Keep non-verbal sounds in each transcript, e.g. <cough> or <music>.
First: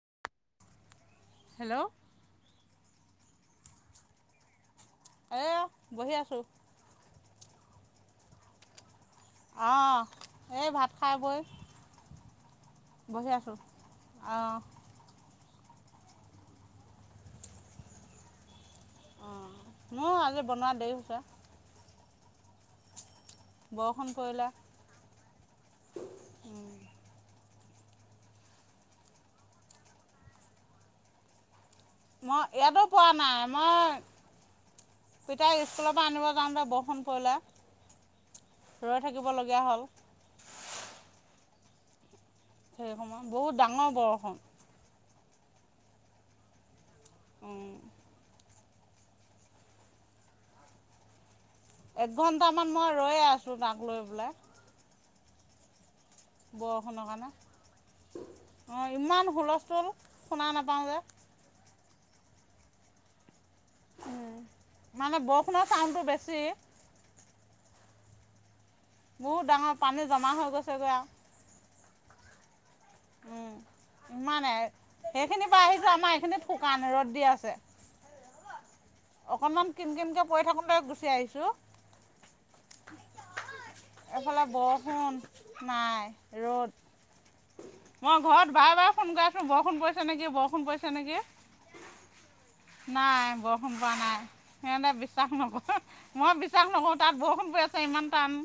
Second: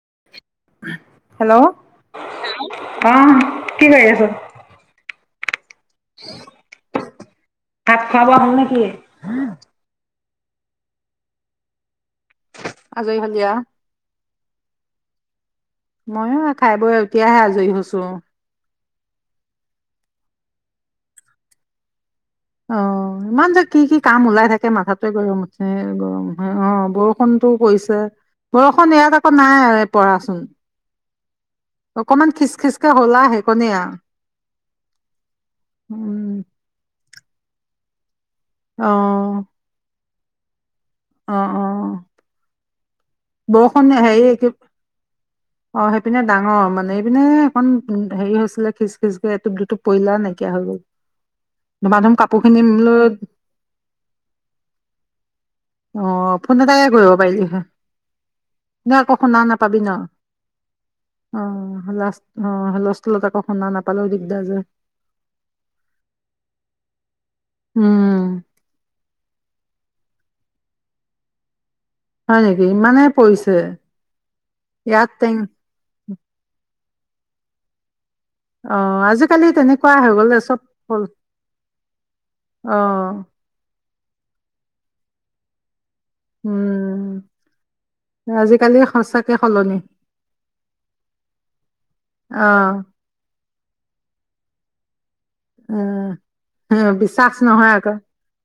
<unintelligible> Hello অহ কি কৰি আছ এহ বহি আছো ভাত খোৱা বোৱা হ'ল নেকি অহ এই ভাত খাই বৈ আজৰি বহি হলি আও আছোঁ অঁ মইয়ো খাই বৈ এতিয়াহে আজৰি হৈছো অঁ আজি বনোৱা দেৰি হৈছে অ ইমান যে কি কি বৰষুণ কাম ওলাই পৰিলে। থাকে মাথাটোৱে গৰমছে গৰম হয় অ বৰষুণ কৰিছে বৰষুণ ইয়াত আকৌ নাই পৰাচোন অকমান মই খিচ ইয়াতো খিচকে পোৱা হলা নাই সেইকণেই আও মই পিতাই স্কুলৰ পৰা আনিব উম যাওঁতে বৰষুণ পৰিলে অ ৰৈ থাকিবলগীয়া হ'ল অ অ সেই সময়ত বহুত ডাঙৰ হেৰি বৰষুণ কি অ সেইপিনে ডাঙৰ মানে এইপিনে এখন হেৰি হৈছিলে খিচ খিচ কে এইটোপ দুটোপ পৰিলে আও নাইকিয়া হৈ গ'ল ধুমা ধুম কাপোৰ খিনি একঘণ্টামান মই লৈ ৰৈয়ে আছোঁ তাক লৈ বোলে অ ফোন এটাকে কৰিব পাৰি হয় অঁ দে আকৌ ইমান শুনা নাপাবি হুলস্থুল শুনা নাপাওঁ যে হল অ হুলস্থুল ক শুনা নাপালেও দিগদাৰ যে মানে বৰষুণৰ চাউণ্ডটো বেছি উম উ বহুত ডাঙৰ পানী জমা হৈ গৈছেগে আক হয় নেকি ইমানে উম পৰিছে ইমানেই ইয়াত টেং সেইখিনি বা আহিছো আমাৰ এইখিনি শুকান ৰ'দ দিয়া আছে আহ আজিকালি অকণমান কিন তেনেকুৱা হৈ কিনকে গল পৰি চব থাকোতে হল গুচি আহিছো। আহ ফোন নাই ৰ'দ। উম মই ঘৰত বাৰে আজিকালি বাৰে ফোন কৰি সঁচাকে আছো সলনি বৰষুণ পৰিছে নেকি বৰষুণ পৰিছে নেকি অ নাই বৰষ গম পোৱা নাই সিহঁতে বে বিশ্বাস নকৰ মই বিশ্বাস অ নকৰো তাত বিশ্বাস বৰষুণ পৰি নহয় আছে আকৌ ইমান টান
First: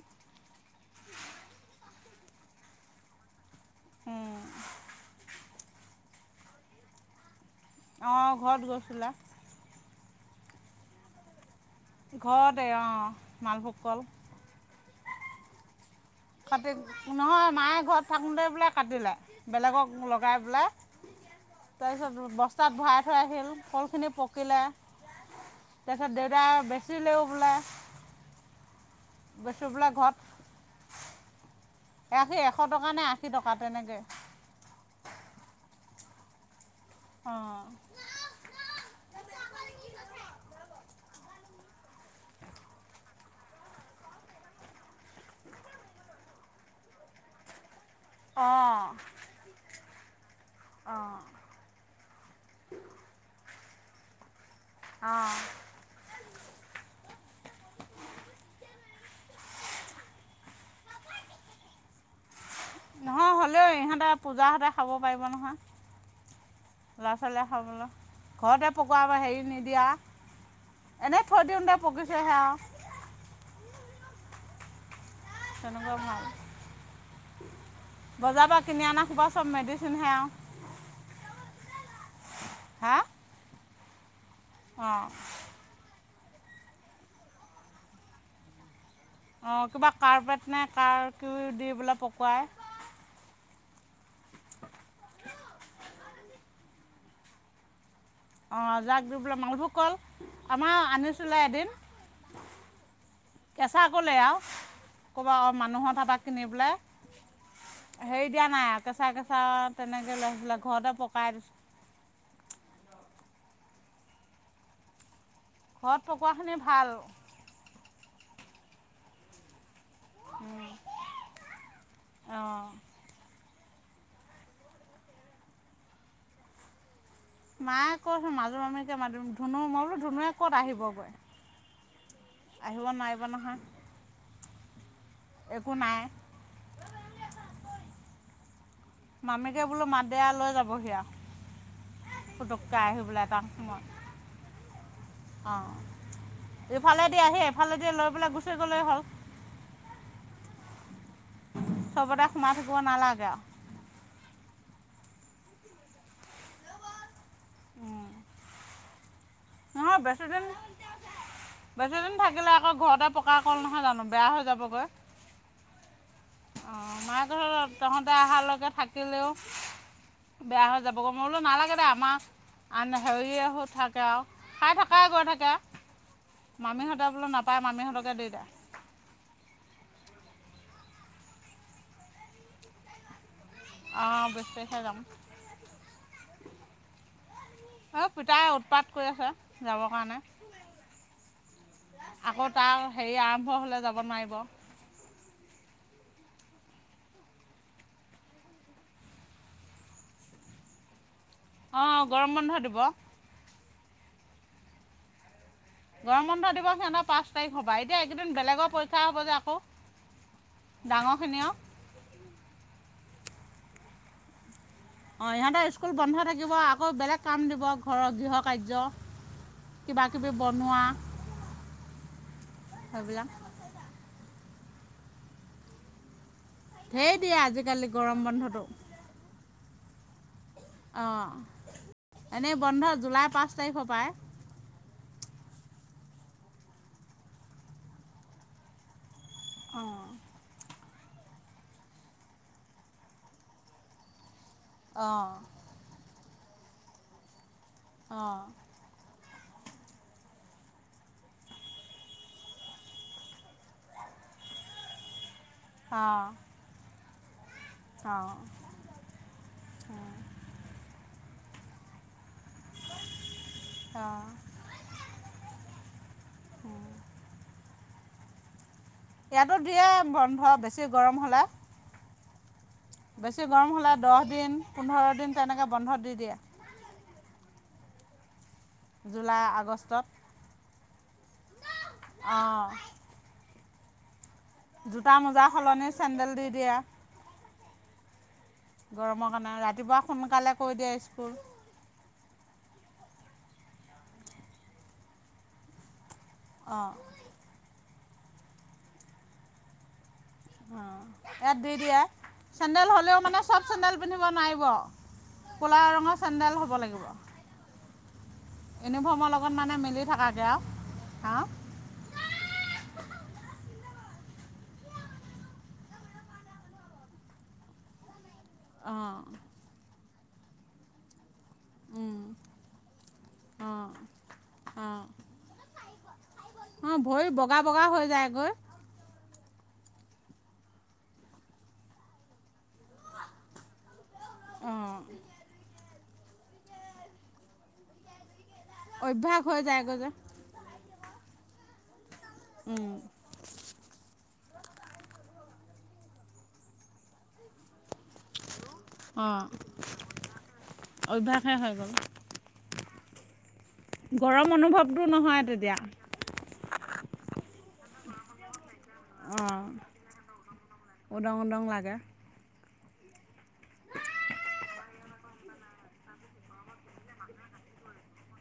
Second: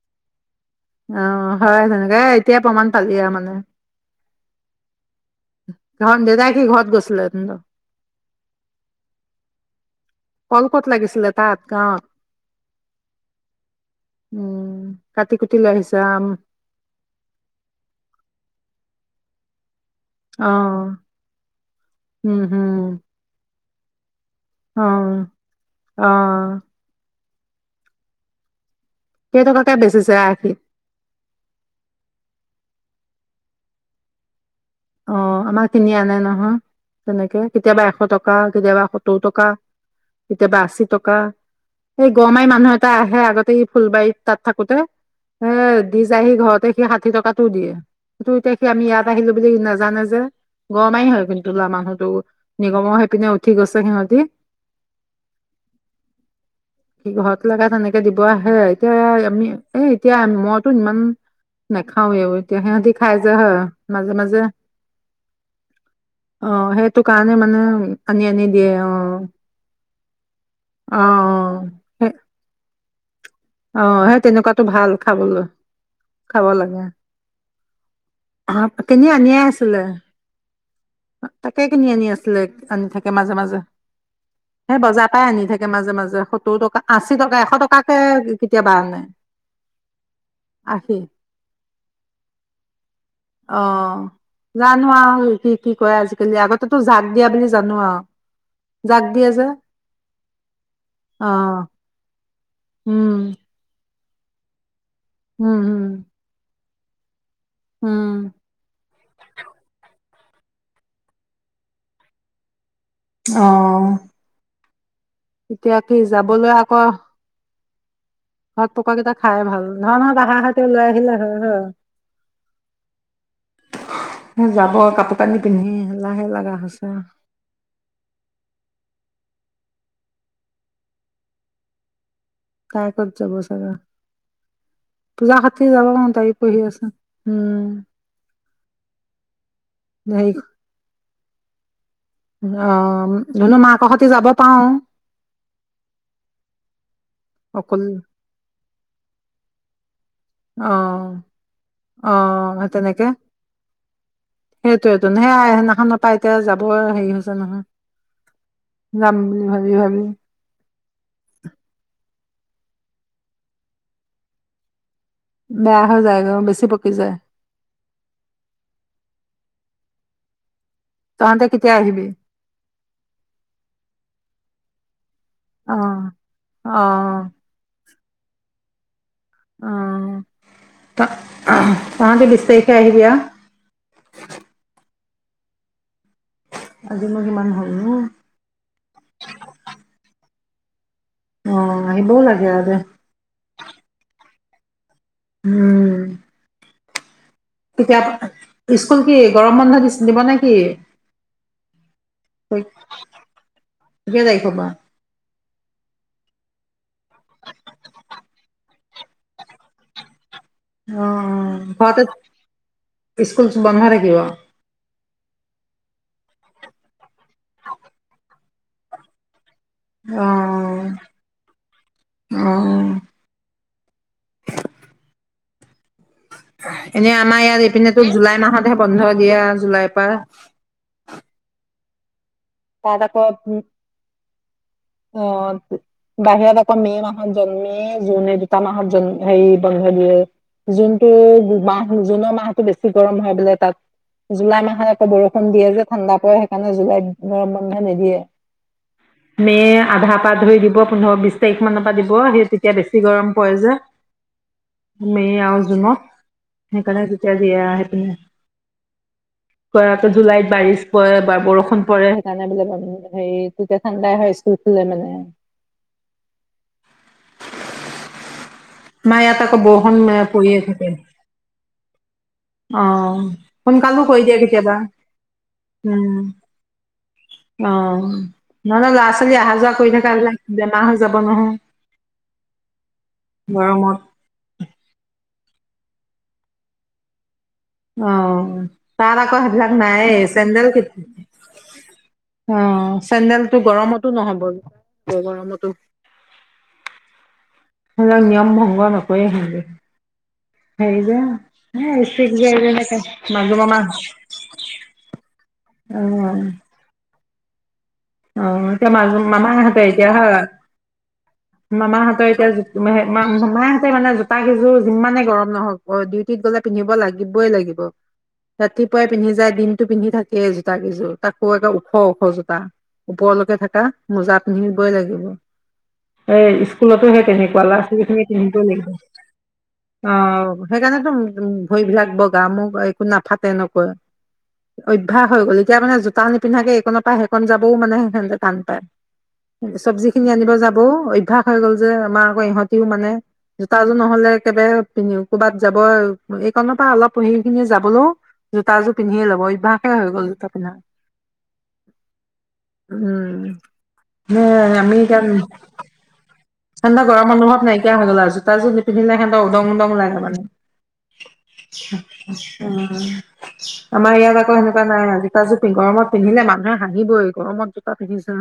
অ হয় তেনেকে এতিয় প্ৰমাণ পালি আও মানে উম ঘন দেদায় কি ঘৰত গছিলে অঁ ঘৰত গৈছিলে কল ক'ত লাগিছিলে তাত গ ঘৰতে অঁ মালভোগ কল উম কাটি কুটি লৈ আহিছে অ কাটি নহয় মায়ে ঘৰত থাকোঁতে বোলে কাটিলে বেলেগক লগাই অ পেলাই তাৰপিছত উম বস্তাত হম ভৰাই থৈ আহিল ফল খিনি শ তাৰ অ অ পিছত দেউতা বেচেও বেচি কেইটাকে বোলে বেচিছে এৰাশী আশী এশ টকা নে এৰাশী টকা তেনেকে অ আমাক তিনি আনা নহয়। তেনেকে অঁ কেতিয়াবা এশ টকা কেতিয়াবা সত্তৰ টকা কেতিয়াবা আশী টকা এই গৰমাই মানুহ এটা আহে আগতে ই ফুলবাৰীত তাত থাকোতে এ দি যায় সি ঘৰতে সি ষাঠি টকাতটোও দিয়ে ত এতিয়া অঁ আমি ইয়াত আহিলো। বুলি নাজানে যে গৰমাৰি অঁ হয় কিন্তু লৰা মানুহতটো নিগমৰ হৈ পিনে উঠি গৈছে সিহঁতি অঁ স ঘৰত লগা তেনেকে দিব আহে এতিয়া আমি এ এতিয়া মইতো ইমান নাখাও এই তেতিয়া সিহতি খাই নহয় যায় হয় হ'লেও ইহঁতে মাজে মাজে পূজাহঁতে খাব পাৰিব নহয় অ', সেইটো ল'ৰা কাৰণে ছোৱালীয়ে মানে খাবলৈ আনি আনি দিয়ে ঘৰতে পকোৱা অ', হেৰি নিদিয়া এনেই থৈ অ', দিওঁতে সেই পকিছেহে আৰু অ সেই তেনেকুৱাতো ভাল খাবলৈ তেনেকুৱা ভাল খাব লাগে বজাৰৰ পৰা আহ অনা কিনি সোপা আনিয়ে চব আছিলে মেডিচিনহে আৰু তাকে কিনি আনি আছিলে আনি হা থাকে মাজে মাজে সেই অঁ বজাৰ পৰাই আনি থাকে মাজে মাজে টকা আশী টকা এশ টকাকে কেতিয়া বাৰ নাই অঁ কিবা কাৰ্পেট নাই কাৰ ক দি বোলে পকোৱাই অ', জানো আৰু কি কি কয় আজিকালি আগতেতো জাক দিয়া বুলি জানো আৰু অ যাক জাগ দি দিয়ে বোলে যে মালভোগ কল আমাৰ আনিছিলে অ', এদিন উম, কেঁচা কলে আৰু ক'ৰবাত অ উম, উম, মানুহৰ টাপা কিনি পেলাই উম, হেৰি দিয়া নাই আৰু কেচা কেচা অ তেনেক লাগিছিলে ঘৰতে পকাই দিছো। অ এতিয়া কি ঘৰত যাবলৈ পকোৱাখিনি আকৌ ভাল ঘৰত পকা কেইটা খাই ভাল ধৰা তাহাৰ হতে উম, লৈ আহিলে হয় হয় অঁ যাব কাপোৰ কানি পিন্ধি লাহে লগা হৈছে। মায়ে কৈচোন মাজু মামীকে মাতিম ধুনু মই বোলো ধুনুৱে ক'ত আহিব গৈ, কাই কত যাব চাবা পূজা হতিও একো যাব নাই নহয় তাইও পঢ়ি আছে উম মামীকে বোলো মাত দেয়া লৈ যাব সিয়া, আহ পেলাই এটা ধুনো মাক সময়ত সতি যাব পাও এফালেদি আহি এভালেদি লৈ পেলাই গুচি গলে হল অ অ চবতে সোমাই থাকিব তেনেকে নালাগে আৰু সেইটোৱেতো সেই সেইদিনাখনৰ পৰা এতিয়া যাব হেৰি হৈছে আৰু নহয় যাম বুলি ভাবি নহয় ভাবি বেছিদিন, বেছিদিন থাকিলে আকৌ ঘৰতে পকা ক'ল নহয় জানো বেয়া হৈ যাবগৈ। বেয়া হৈ যায় গৈ বেছি পকি আহ যায় মা ঘৰত তহঁতে অহালৈকে থাকিলেও। বেয়া হৈ যাবগৈ মই বোলো তহঁতে কেতিয়া নালাগে দে আহিবি আমাৰ আন হেৰিয়ে হৈ থাকে আৰু। খাই থাকাই গৈ থাকে। অ অ মামীহঁতে বোলো নাপায় মামীহঁতক <unintelligible> অহ ত অহ তহঁতে বিছ তাৰিখে আহিবি আউ। অহ বিছ তাৰিখে যাম।। আজি মোৰ সিমান অ পিতাই উৎপাত কৰি আছে যাবৰ কাৰণে। অ' আহিবও লাগে আকৌ আৰু দে। তাৰ হেৰি আৰম্ভ হলে যাব নোৱাৰিব। উম এতিয়া স্কুল কি গৰম বন্ধ দিছে দিব নেকি। অহ গৰম বন্ধ দিব কে তাৰিখৰ পৰা গৰম বন্ধ দিব সিহঁতৰ পাঁচ তাৰিখ পৰা এতিয়া এইকেইদিন বেলেগৰ পৰীক্ষা হ'ব যে আকৌ। অ ডাঙৰখিনিও ঘৰতে <unintelligible> স্কুল বন্ধ থাকিব। অ সিহঁতে স্কুল বন্ধ থাকিব আকৌ বেলেগ কাম দিব ঘৰৰ গৃহ কাৰ্য। কিবা কিবি বনোৱা অ' অ' সেইবিলাক <inaudible> এনে ঢেৰ দিয়ে আমাৰ ইয়াত আজিকালি এইপিনেতো গৰম জুলাই বন্ধটো মাহতহে বন্ধ দিয়ে। জুলাই পৰা- অহ এনেই বন্ধ তাত আকৌ জুলাই পাঁচ উম, তাৰিখৰ পৰাই। অ তো বাহিৰত আকৌ মে' মাহত জন্মে জুনে দুটা মাহত জন্ম। সেই বন্ধ অঁ দিয়ে জুন কে জুন মাহ জুনৰ মাহতো বেছি গৰম হয় বোলে তাত। জুলাই মাহত আকৌ অঁ বৰষুণ দিয়ে যে ঠাণ্ডা পৰে। কানে জুলাইত ন মাহ বন্ধ নিদিয়ে। অঁ মে' ৰ আধা পৰা ধৰি দিব পোন্ধৰ বিশ তাৰিখ মানৰ পৰা দিব সেই তেতিয়া বেছি গৰম পৰে যে মে আৰু জুনত অঁ সেইকাৰণে। এতিয়া সেইপিনে অঁ তই আকৌ জুলাইত বাৰিষ পৰে এবাৰ বৰষুণ পৰেহে তানে বোলে বন্ধত হেৰি তেতিয়া ঠাণ্ডাই অঁ হয় স্কুল খুলে মানে হুম আমাৰ ইয়াত ইয়াতো আকৌ দিয়ে বৰষুণ বন্ধ পৰিয়ে থাকে বেছি গৰম হ'লে অ বেছি গৰম হ'লে সুনকালো দহ কৰি দিয়ে দিন কেতিয়াবা পোন্ধৰ দিন তেনেকৈ বন্ধ দি উম দিয়ে অ উ নহলে ল'ৰা ছোৱালী জুলাই আহা যোৱা কৰি আগষ্টত থকা বিলাক বেমাৰ হৈ যাব নহয় অঁ গৰমত জোতা মোজা সলনি চেণ্ডেল দি দিয়া অঅঅ তাৰ আকৌ কাৰণে সেইবিলাক ৰাতিপুৱা নাইয়ে সোনকালে চেণ্ডেল কৰি ক দিয়ে স্কুল অ চেণ্ডেলটো গৰমতো নহব গৰমতো অ হলেও নিয়ম ভংগ নকৰি হেনেকে অ ইয়াত দি দিয়া যে চেণ্ডেল হ'লেও মানে মাজু চব মামা চেণ্ডেল পিন্ধিব নোৱাৰিব ক'লা অ ৰঙৰ চেণ্ডেল হ'ব লাগিব। অ এতিয়া মাজু ইউনিফৰ্মৰ লগত মানে মামাহঁতে মিলি এতিয়া হ থকাকৈ আৰু হাঁ মামাহঁতৰ এতিয়া মামা সি মানে জোতা কেইযোৰ যিমানে গৰম নহওক ডিউটিত গলে পিন্ধিব লাগিবই লাগিব ৰাতিপুৱাই অঁ পিন্ধি যায় দিনটো পিন্ধি থাকে সেই জোতাকেইযোৰত তাকো একদম ওখ ওখ জোতা ওপৰলৈকে থাকা অঁ মোজাত পিন্ধিবই অঁ লাগিব এই অঁ স্কুলতোহে ভৰি বগা তেনেকুৱা ল'ৰা বগা হৈ ছোৱালীখিনি যায়গৈ পিন্ধিবই লাগিব। অ সেইকাৰণেতো ভৰিবিলাক বগা মোক একো নাফাটে নকৈ অঁ অভ্য়াস হৈ গ'ল এতিয়া মানে? তা নিপিন্ধাকে এইকনৰ পৰা সেকণ যাব। বহ মানে সে টান পায় অভ্যাস হৈ কিন্তু যায়গৈ যে চব্জি খিনি আনিব যাবও অভ্য়াস হৈ গ'ল যে আমাৰ। ইহতিও মানে জোতাযোৰ নহ'লে একেবাৰে প ক'ৰবাত। যাব এইখনৰ পৰা অলপ পঢ সি খিনি যাবলৈও। জোতাযোৰ পিন্ধিয়ে অঁ ল'ব অভ্যয়াসে হৈ গল জোতা পিন্ধা। অভ্যাসে হৈ গ'ল উম নে গৰম অনুভৱটো নহয় তেতিয়া ঠাণ্ডাৰ গৰম অনুভৱ নাইকা হৈ গল আ তাৰ পিছত। পিন্ধিলে সিহঁতৰ উওদং অঁ উদং লাগা মানে? উদং উদং লাগে উম আমাৰ ইয়াত আকৌ সেনেকুৱা নাই আজি। তাৰিছতি গৰম পিধিলে মানুহে হাঁহিবই গৰমত। তাক দিছা।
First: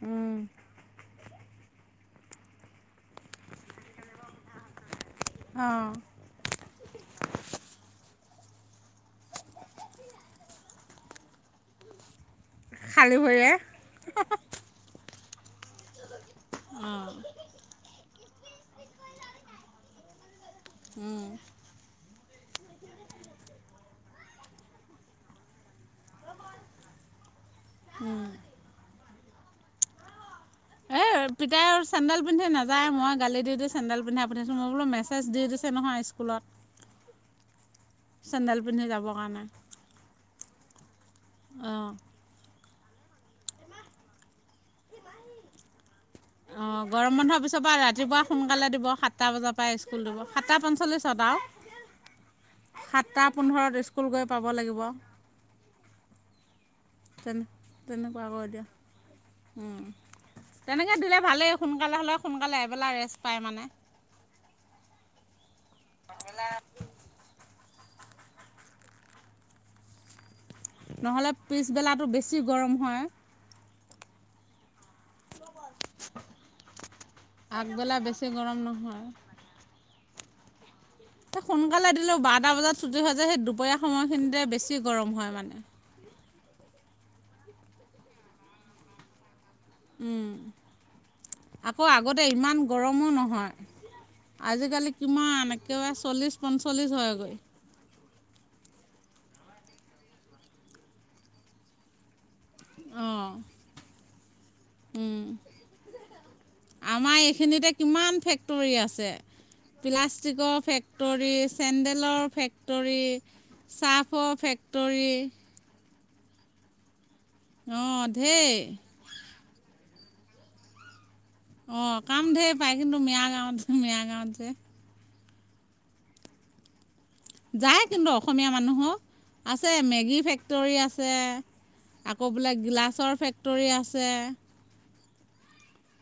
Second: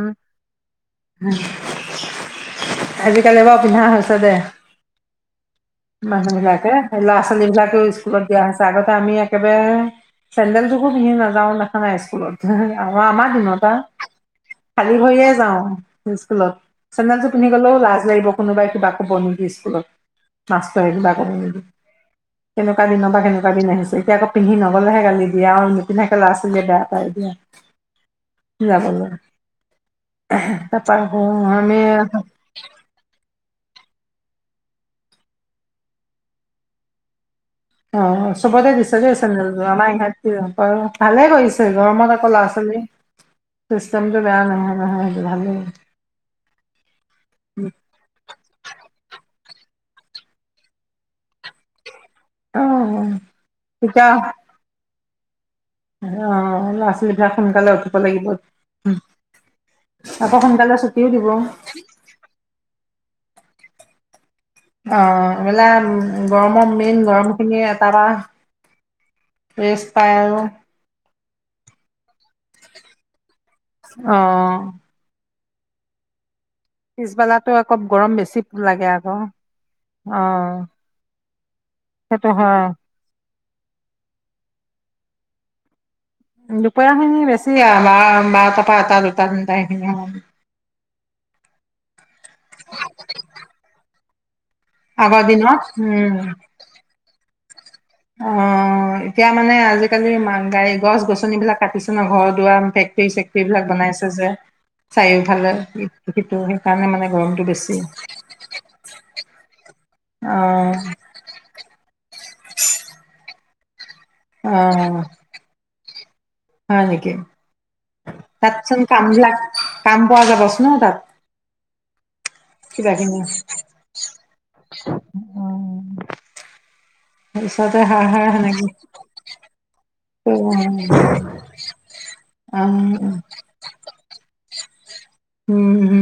হু আজিকালি এ ব পিন্ধা হৈছে দে অঁ মানুহ বিলাকে ল'ৰা ছোৱালী বিলাকে স্কুলত। দিয়া হৈছে আগতে আমি একেবাৰে চেণ্ডেলটোকো পিন্ধি নাযাওঁ দেখা নাই স্কুলত। আৰু খালী আমাৰ ভৰিৰে দিনত খালী হৈয়েছে। যাওঁ নিচ স্কুলত চেন্দেল জোৰ পিন্ধি যাওঁ। সেইবোৰৰ কোনোবাই কিবা ক'ব নিকি স্কুলত। নাচৰি বাগৰি এইবোৰ। কেনেকুৱা দিন বা কেনেকুৱা দিন আহিছে এতিয়াকৌ পিন্ধি নগলেহে গালি দিয়া আৰু নিপিধোকে ল'ৰা ছোৱালীয়ে বেয়া পায় দিয়া। অঁ যাব যাব। তাৰাপা হুম আমি। তাই মই গালি দি দি চেডেল পিন্ধা পিন্ধিছো মই বোলো মেছেজ দি দিছে নহয় স্কুলত। অ চেণ্ডেল সুভতে পিন্ধি দিছে যে যাবৰ কাৰণে চেন্দেল জোৰ আমাৰ ইয়াত। হয় অ ভালে কৰিছে অঁ গৰমত আকৌ ল'ৰা ছোৱালী। চিষ্টেমটো বেয়া নহয় নহয় সেইটো ভালেই। অ গৰম বন্ধৰ পিছৰ পৰা ৰাতিপুৱা সোনকালে দিব সাতটা বজাৰ পৰা আহ সাতটা পঞ্চল্লিছত অ আৰু সাতটা পোন্ধৰত তেতিয়া স্কুল গৈ পাব লাগিব অ ল'ৰা ছোৱালীবিলাক তেনে সোনকালে উঠিব তেনেকুৱা লাগিব আকৌ আক এতিয়া, আকৌ সোনকালে তেনেকৈ ছুটিও দিলে দিব অ ভালেই সোনকালে হ'লে সোনকালে আহিব লাগে পায় মানে অ এইবেলা গৰমৰ মেইন গৰমখিনি ৰেস্ট পায় আৰু নহ'লে পিছবেলাটো বেছি গৰম হয়। অঁ <unintelligible> পিছবেলাতো আকৌ গৰম বেছি লাগে আক। অঁ এ সোনকালে দিলেও বাৰটা বজাত চুজি হয় যে সেই দুপৰীয়া সময়খিনিতে বেছি গৰম হয় মানে দুপৰীয়া খিনি বেছি আৰু ব বাৰ তা পৰা এটা দুটা সেইখিনি সময়। উম, আকৌ আগতে ইমান গৰমো নহয় আজিকালি আগৰ কিমান দিনত একেবাৰে উম চল্লিশ পঞ্চল্লিশ হয়গৈ অ এতিয়া মানে আজিকালি গাড়ী, গছ গছনিবিলাক কাটিছে ন ঘৰত ফেক্টৰী অঁ ছেক্টৰী বিলাক বনাইছে হৈছে উম। চাইওফালে সেইটো, সেইকাৰণে মানে আমাৰ গৰমটো এইখিনিতে বেছি কিমান ফেক্টৰী আছে অ প্লাষ্টিকৰ ফেক্টৰী, চেণ্ডেলৰ ফেক্টৰী চাহ অ ফেক্টৰী হয় নেকে অঁ ঢেৰ তাতচোন কাম লাগ কাম পোৱা যাব চোন ন তাত অ কাম ঢেৰ পায় কিবা কিন্তু, কিনি মিয়া গাঁৱত মিয়া গাঁৱত যে অ তাৰপিছতে যায় হাঁহ কিন্তু হাঁহ অসমীয়া সেনেকে মানুহো, আছে মেগী অ ফেক্টৰী আছে, আকৌ বোলে গিলাচৰ ফেক্টৰী আছে, উম হম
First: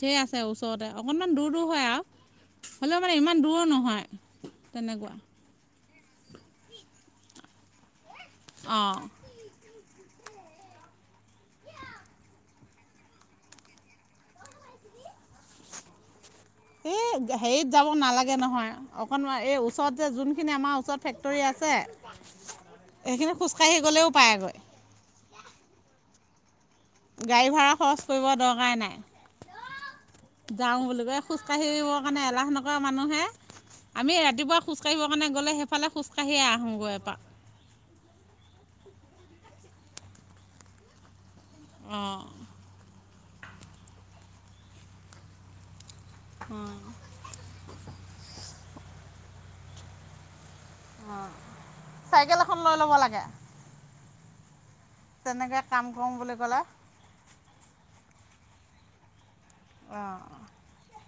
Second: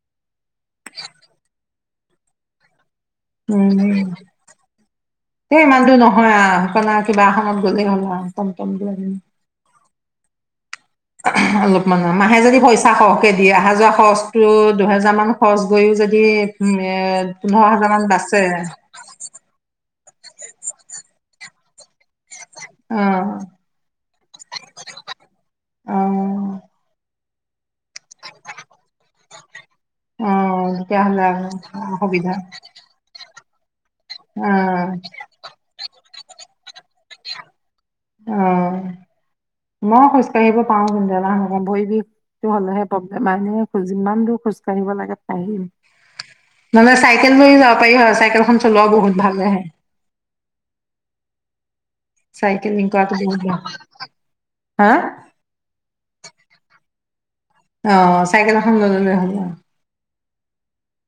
ধেৰ আছে ওচৰতে, অকণমান দূৰ দূৰ হয় আৰু হ'লেও মানে ইমান দূৰ উম নহয় তেনেকুৱা দেই ইমান দূৰ নহয় সেইনা কিবা এখনত গ'লেই হ'ল আৰু কাম কে দ অঁ অলপমান মাহে যদি পইচা সৰহকে দিয়ে অহা যোৱা খৰচটো দুহেজাৰ মান খৰচ গৈও যদি উম এ এই পোন্ধৰ হেৰিত যাব হাজাৰ মান নালাগে বাচে নহয় অকনমান এই ওচৰত যোনখিনি আমাৰ ওচৰত ফেক্টৰী আছে অ এইখিনি খোজকাঢ়ি গ'লেও পায় আগৈ অ গাড়ী ভাড়া খৰচ কৰিব দৰকাই নাই অ যাওঁ বুলি কয় তেতিয়াহ'লে খোজ আৰু কাঢ়িবিবৰ কাৰণে সুবিধা এলাহ নকৰে মানুহে আমি অ ৰাতিপুৱা খোজ কাঢ়িব কাৰণে গ'লে সেইফে খোজ <unintelligible> অ মই খোজ কাঢ়িব পাৰো <unintelligible> ভঢ়ী অঁ বিষয়টো হ'লে হে প। মানুহে যিমান দূৰ খোজ কাঢ়িব লাগে পাহিম অঁ নলে চাইকেল লৈ যাব। হয় হয় চাইকেলখন চলোৱা বহুত ভাল আহে অ চাইকেল নিংকক আ দে তেনেকে কাম কৰম বুলি গলা অ চাইকেল এখন লয় ললে হব আহঁ <unintelligible>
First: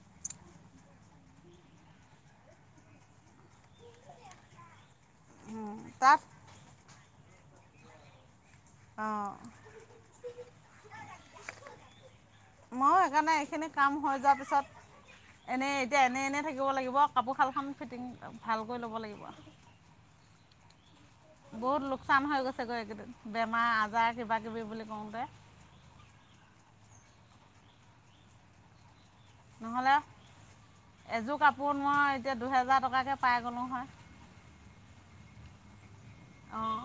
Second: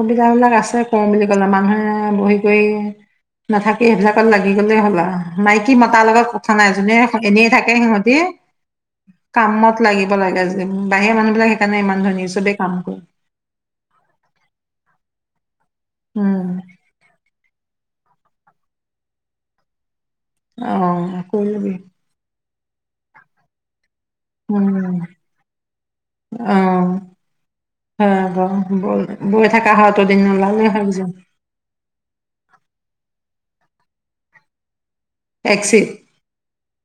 সুবিধাবিলাক আছে কৰওঁ বুলি ক'লে মানুহে বহি কৰি নাথাকি সেইবিলাকত লাগি গ'লেই হ'ল আৰু উম, মাইকী মতাৰ তাত লগত কথা নাই যোনে এনে থাকে সিহঁতিয়ে। অঁ, কামত লাগিব লাগে যে বাহিৰৰা মানুহবিলাক সেইকাৰণে ইমান ধনী চবেই কাম মই কৰে সেইকাৰণে এনে এতিয়া এনে এনে উম থাকিব লাগিব কাপোৰ খাল খাম ফিটিং ভালকৈ ল'ব লাগিব অঁ বহুত লোকচান হৈ গৈছে বেমাৰ আজাৰ কিবা কিবি বুলি উম কওঁতে আহ হ ব বলা নহ'লে এযোৰ কাপোৰ মই এতিয়া দুহেজাৰ টকাকে পাই গ'লোঁ হয় টক্সিপ আহ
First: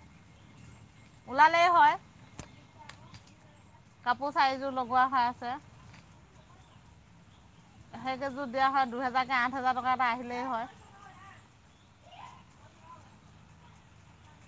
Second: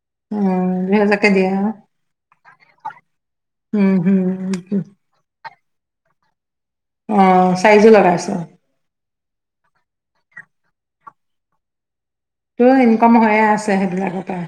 উম দুহেজাৰকে দিয়ে আও ওলালেই হয় উম হম কাপোৰ চাৰিযোৰ লগোৱা হৈ আছে অ চাৰিযোৰ লগাইছ সেইকেইযোৰত দিয়া হয় দুহেজাৰ এতিয়া আঠ হোজাৰ টকা এটা আহিলেই হয় তোৰ ইনকম হৈয়ে আছে সেইবিলাকৰ পৰা